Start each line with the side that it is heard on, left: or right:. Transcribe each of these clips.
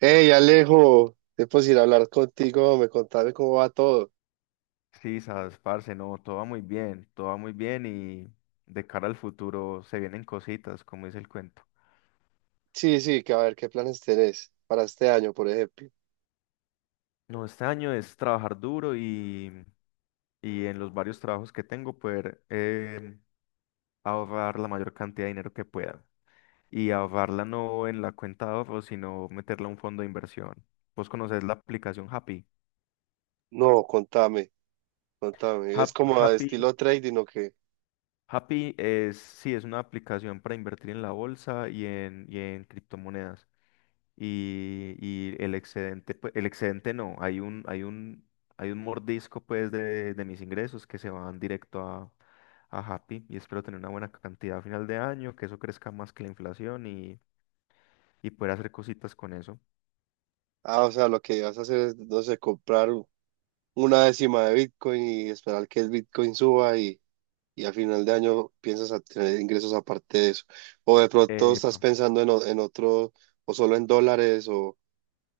right: Hey Alejo, tiempo sin hablar contigo, me contame cómo va todo.
left: Sí, sabes, parce, no, todo va muy bien, y de cara al futuro se vienen cositas, como dice el cuento.
right: Sí, sí, que a ver, ¿qué planes tenés para este año, por ejemplo?
left: No, este año es trabajar duro y en los varios trabajos que tengo poder ahorrar la mayor cantidad de dinero que pueda. Y ahorrarla no en la cuenta de ahorro, sino meterla a un fondo de inversión. Vos conocés la aplicación Happy.
right: No, contame, contame. Es
left: Hap-
right: como a
left: Happy,
right: estilo trading o qué.
left: Happy es, sí, es una aplicación para invertir en la bolsa y en criptomonedas. Y el excedente, pues, el excedente no, hay un mordisco pues de mis ingresos que se van a Happy y espero tener una buena cantidad a final de año, que eso crezca más que la inflación y poder hacer cositas con eso.
right: Ah, o sea, lo que vas a hacer es, no sé, comprar una décima de Bitcoin y esperar que el Bitcoin suba y a final de año piensas a tener ingresos aparte de eso. O de pronto
left: Eh,
right: estás pensando en, en otro, o solo en dólares, o,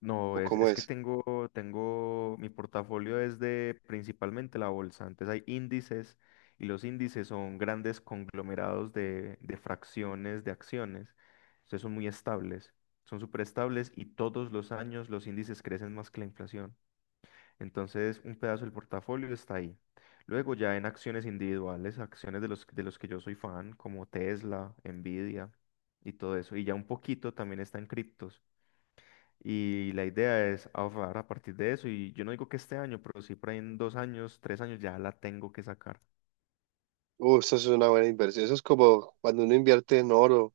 left: No,
right: o cómo
left: es que
right: es.
left: tengo, mi portafolio es de principalmente la bolsa. Antes hay índices y los índices son grandes conglomerados de fracciones de acciones. Entonces son muy estables, son súper estables y todos los años los índices crecen más que la inflación. Entonces un pedazo del portafolio está ahí. Luego ya en acciones individuales, acciones de los que yo soy fan, como Tesla, Nvidia y todo eso. Y ya un poquito también está en criptos. Y la idea es ahorrar a partir de eso. Y yo no digo que este año, pero sí por ahí en dos años, tres años ya la tengo que sacar.
right: Eso es una buena inversión. Eso es como cuando uno invierte en oro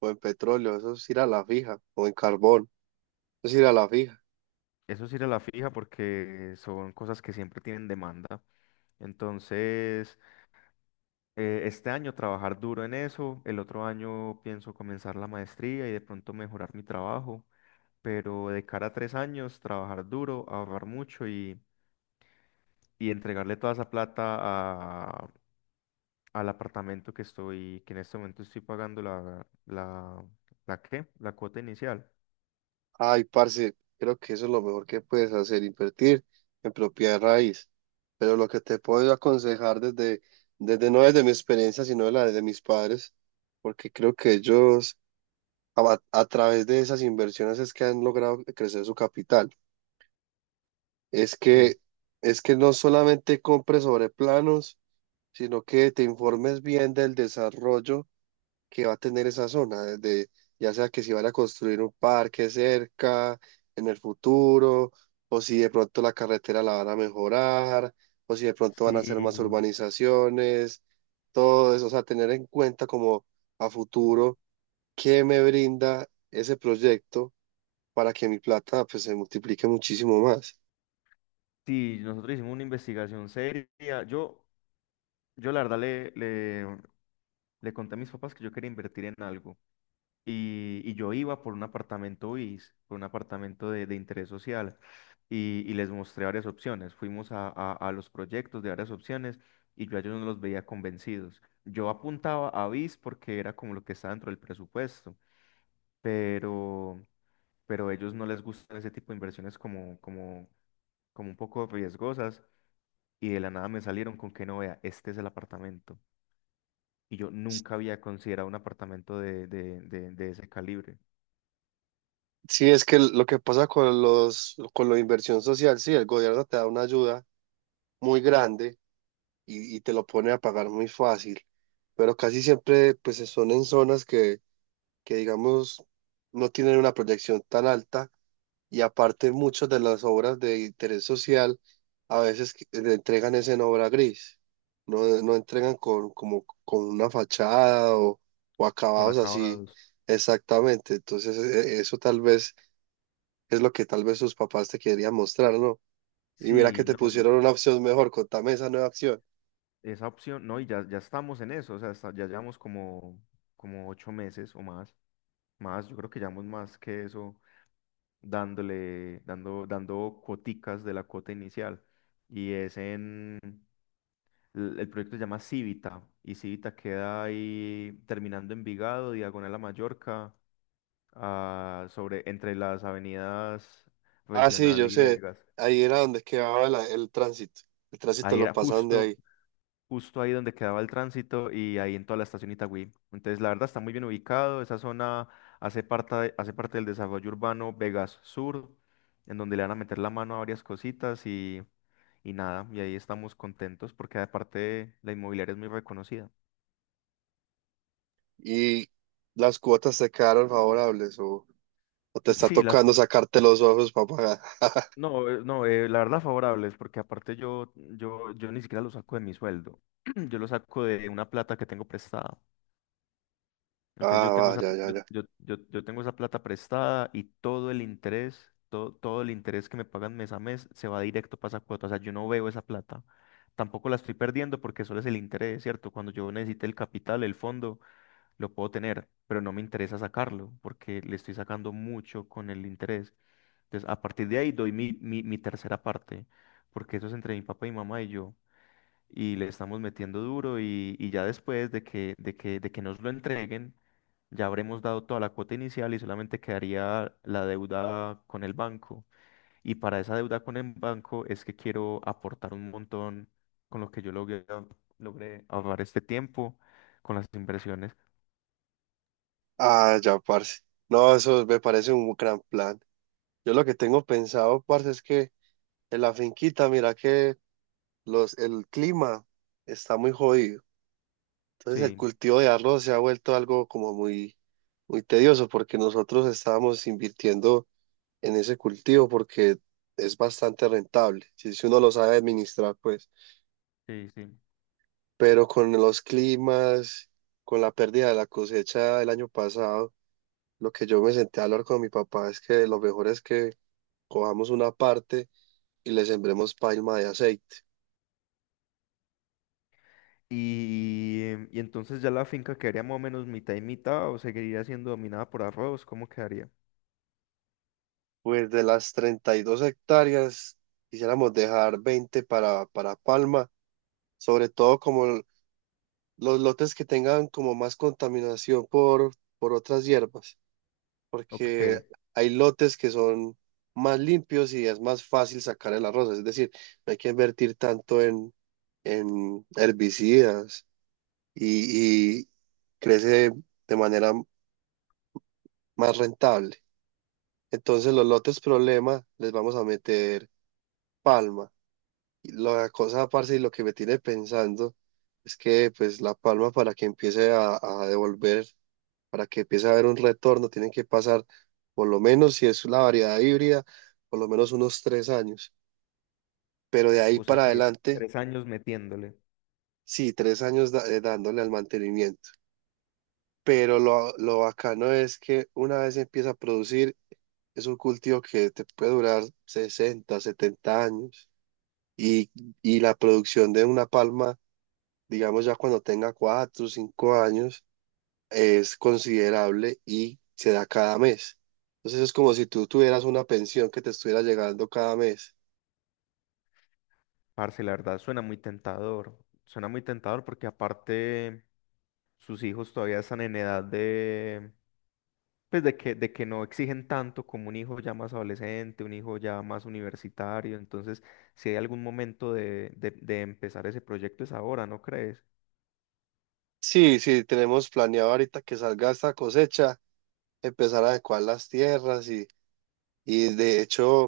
right: o en petróleo, eso es ir a la fija, o en carbón, eso es ir a la fija.
left: Eso sí era la fija porque son cosas que siempre tienen demanda. Entonces, este año trabajar duro en eso. El otro año pienso comenzar la maestría y de pronto mejorar mi trabajo. Pero de cara a tres años, trabajar duro, ahorrar mucho y entregarle toda esa plata al apartamento que estoy, que en este momento estoy pagando la qué, la cuota inicial.
right: Ay, parce, creo que eso es lo mejor que puedes hacer, invertir en propiedad de raíz. Pero lo que te puedo aconsejar desde no desde mi experiencia, sino de la de mis padres, porque creo que ellos a través de esas inversiones es que han logrado crecer su capital. Es que,
left: Sí,
right: es que no solamente compres sobre planos, sino que te informes bien del desarrollo que va a tener esa zona, desde ya sea que si van a construir un parque cerca en el futuro, o si de pronto la carretera la van a mejorar, o si de pronto van a hacer más
left: sí,
right: urbanizaciones, todo eso, o sea, tener en cuenta como a futuro qué me brinda ese proyecto para que mi plata pues se multiplique muchísimo más.
left: sí, nosotros hicimos una investigación seria. Yo la verdad le conté a mis papás que yo quería invertir en algo y yo iba por un apartamento BIS, por un apartamento de interés social y les mostré varias opciones. Fuimos a los proyectos de varias opciones y yo a ellos no los veía convencidos. Yo apuntaba a BIS porque era como lo que estaba dentro del presupuesto pero, pero a ellos no les gustan ese tipo de inversiones como un poco riesgosas y de la nada me salieron con que no vea, este es el apartamento. Y yo nunca había considerado un apartamento de ese calibre,
right: Sí, es que lo que pasa con con la inversión social, sí, el gobierno te da una ayuda muy grande y te lo pone a pagar muy fácil. Pero casi siempre pues son en zonas que digamos no tienen una proyección tan alta y aparte muchas de las obras de interés social a veces le entregan es en obra gris. No, no entregan con una fachada o
left: con
right: acabados así
left: acabados.
right: exactamente. Entonces eso tal vez es lo que tal vez sus papás te querían mostrar, ¿no? Y mira que
left: Sí,
right: te
left: no, y
right: pusieron una opción mejor, contame esa nueva opción.
left: esa opción, no, y ya, ya estamos en eso, o sea, ya llevamos como, como ocho meses o más, más, yo creo que llevamos más que eso, dando cuoticas de la cuota inicial. Y es en, el proyecto se llama Civita y Civita queda ahí terminando Envigado, diagonal a Mallorca, ah, sobre, entre las avenidas
right: Ah, sí,
left: Regional
right: yo
left: y
right: sé.
left: Vegas.
right: Ahí era donde quedaba el tránsito. El tránsito
left: Ahí
right: lo
left: era
right: pasan de
left: justo,
right: ahí.
left: justo ahí donde quedaba el tránsito y ahí en toda la estación Itagüí. Entonces, la verdad está muy bien ubicado. Esa zona hace parte del desarrollo urbano Vegas Sur, en donde le van a meter la mano a varias cositas y nada. Y ahí estamos contentos porque aparte la inmobiliaria es muy reconocida.
right: Y las cuotas te quedaron favorables o te
left: Eh,
right: está
left: Sí, las, co-
right: tocando sacarte los ojos para pagar.
left: No, la verdad favorables, porque aparte yo ni siquiera lo saco de mi sueldo, yo lo saco de una plata que tengo prestada. Entonces yo
right: Ah,
left: tengo
right: va, ya, ya, ya.
left: yo tengo esa plata prestada y todo el interés, todo el interés que me pagan mes a mes se va directo para esa cuota. O sea, yo no veo esa plata. Tampoco la estoy perdiendo porque solo es el interés, ¿cierto? Cuando yo necesite el capital, el fondo, lo puedo tener, pero no me interesa sacarlo porque le estoy sacando mucho con el interés. Entonces, a partir de ahí doy mi tercera parte, porque eso es entre mi papá y mi mamá y yo, y le estamos metiendo duro y ya después de que nos lo entreguen, ya habremos dado toda la cuota inicial y solamente quedaría la deuda con el banco. Y para esa deuda con el banco es que quiero aportar un montón con lo que yo logré ahorrar este tiempo, con las inversiones.
right: Ah, ya, parce. No, eso me parece un gran plan. Yo lo que tengo pensado, parce, es que en la finquita, mira que el clima está muy jodido. Entonces el
left: Sí,
right: cultivo de arroz se ha vuelto algo como muy, muy tedioso porque nosotros estábamos invirtiendo en ese cultivo porque es bastante rentable, si uno lo sabe administrar, pues.
left: sí, sí.
right: Pero con los climas, con la pérdida de la cosecha del año pasado, lo que yo me senté a hablar con mi papá es que lo mejor es que cojamos una parte y le sembremos palma de aceite.
left: Y, y entonces ya la finca quedaría más o menos mitad y mitad o seguiría siendo dominada por arroz, ¿cómo quedaría?
right: Pues de las 32 hectáreas, quisiéramos dejar 20 para palma, sobre todo como los lotes que tengan como más contaminación por otras hierbas.
left: Ok,
right: Porque hay lotes que son más limpios y es más fácil sacar el arroz. Es decir, no hay que invertir tanto en herbicidas y crece de manera más rentable. Entonces, los lotes problema les vamos a meter palma. Y la cosa, parce, y lo que me tiene pensando es que, pues, la palma para que empiece a devolver, para que empiece a haber un retorno, tienen que pasar, por lo menos si es la variedad híbrida, por lo menos unos 3 años. Pero de ahí
left: o sea
right: para
left: que
right: adelante,
left: tres años metiéndole.
right: sí, 3 años dándole al mantenimiento. Pero lo bacano es que una vez empieza a producir, es un cultivo que te puede durar 60-70 años. Y, y la producción de una palma, digamos ya cuando tenga 4 o 5 años, es considerable y se da cada mes. Entonces es como si tú tuvieras una pensión que te estuviera llegando cada mes.
left: Parce, la verdad suena muy tentador porque aparte sus hijos todavía están en edad de, pues de que no exigen tanto como un hijo ya más adolescente, un hijo ya más universitario, entonces si hay algún momento de empezar ese proyecto es ahora, ¿no crees?
right: Sí, sí, tenemos planeado ahorita que salga esta cosecha, empezar a adecuar las tierras, y de hecho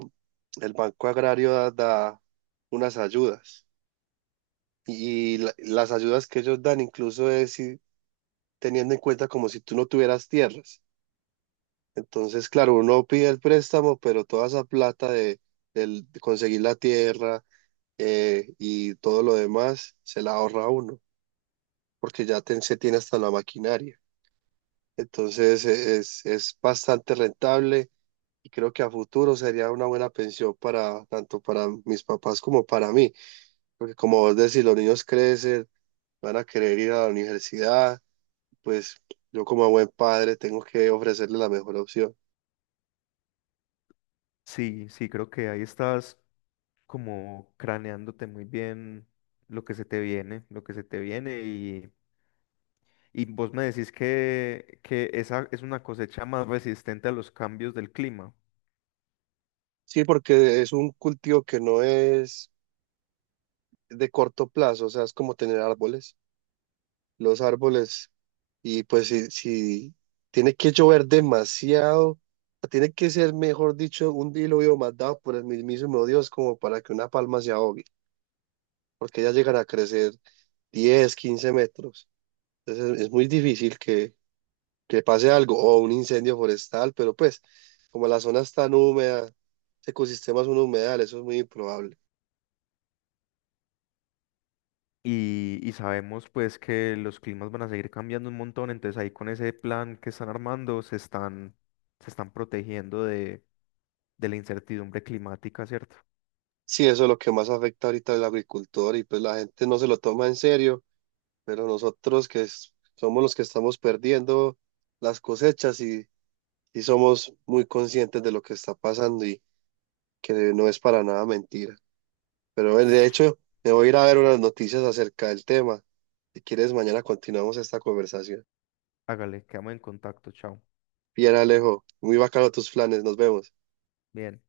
right: el Banco Agrario da unas ayudas, y las ayudas que ellos dan incluso es si- teniendo en cuenta como si tú no tuvieras tierras. Entonces, claro, uno pide el préstamo, pero toda esa plata de conseguir la tierra, y todo lo demás se la ahorra uno, porque ya se tiene hasta la maquinaria. Entonces es bastante rentable y creo que a futuro sería una buena pensión para tanto para mis papás como para mí, porque como vos decís, los niños crecen, van a querer ir a la universidad, pues yo como buen padre tengo que ofrecerles la mejor opción.
left: Sí, sí, creo que ahí estás como craneándote muy bien lo que se te viene, lo que se te viene y vos me decís que esa es una cosecha más resistente a los cambios del clima.
right: Sí, porque es un cultivo que no es de corto plazo, o sea, es como tener árboles. Los árboles. Y pues si tiene que llover demasiado, tiene que ser, mejor dicho, un diluvio mandado por el mismísimo Dios como para que una palma se ahogue, porque ya llegará a crecer 10-15 metros. Entonces es muy difícil que pase algo, o un incendio forestal, pero pues como la zona es tan húmeda, ese ecosistema es un humedal, eso es muy improbable.
left: Y sabemos pues que los climas van a seguir cambiando un montón, entonces ahí con ese plan que están armando se están protegiendo de la incertidumbre climática, ¿cierto?
right: Sí, eso es lo que más afecta ahorita al agricultor y pues la gente no se lo toma en serio, pero nosotros que somos los que estamos perdiendo las cosechas y somos muy conscientes de lo que está pasando y que no es para nada mentira. Pero bueno, de hecho, me voy a ir a ver unas noticias acerca del tema. Si quieres, mañana continuamos esta conversación.
left: Hágale, quedamos en contacto, chao.
right: Bien, Alejo, muy bacano tus planes, nos vemos.
left: Bien.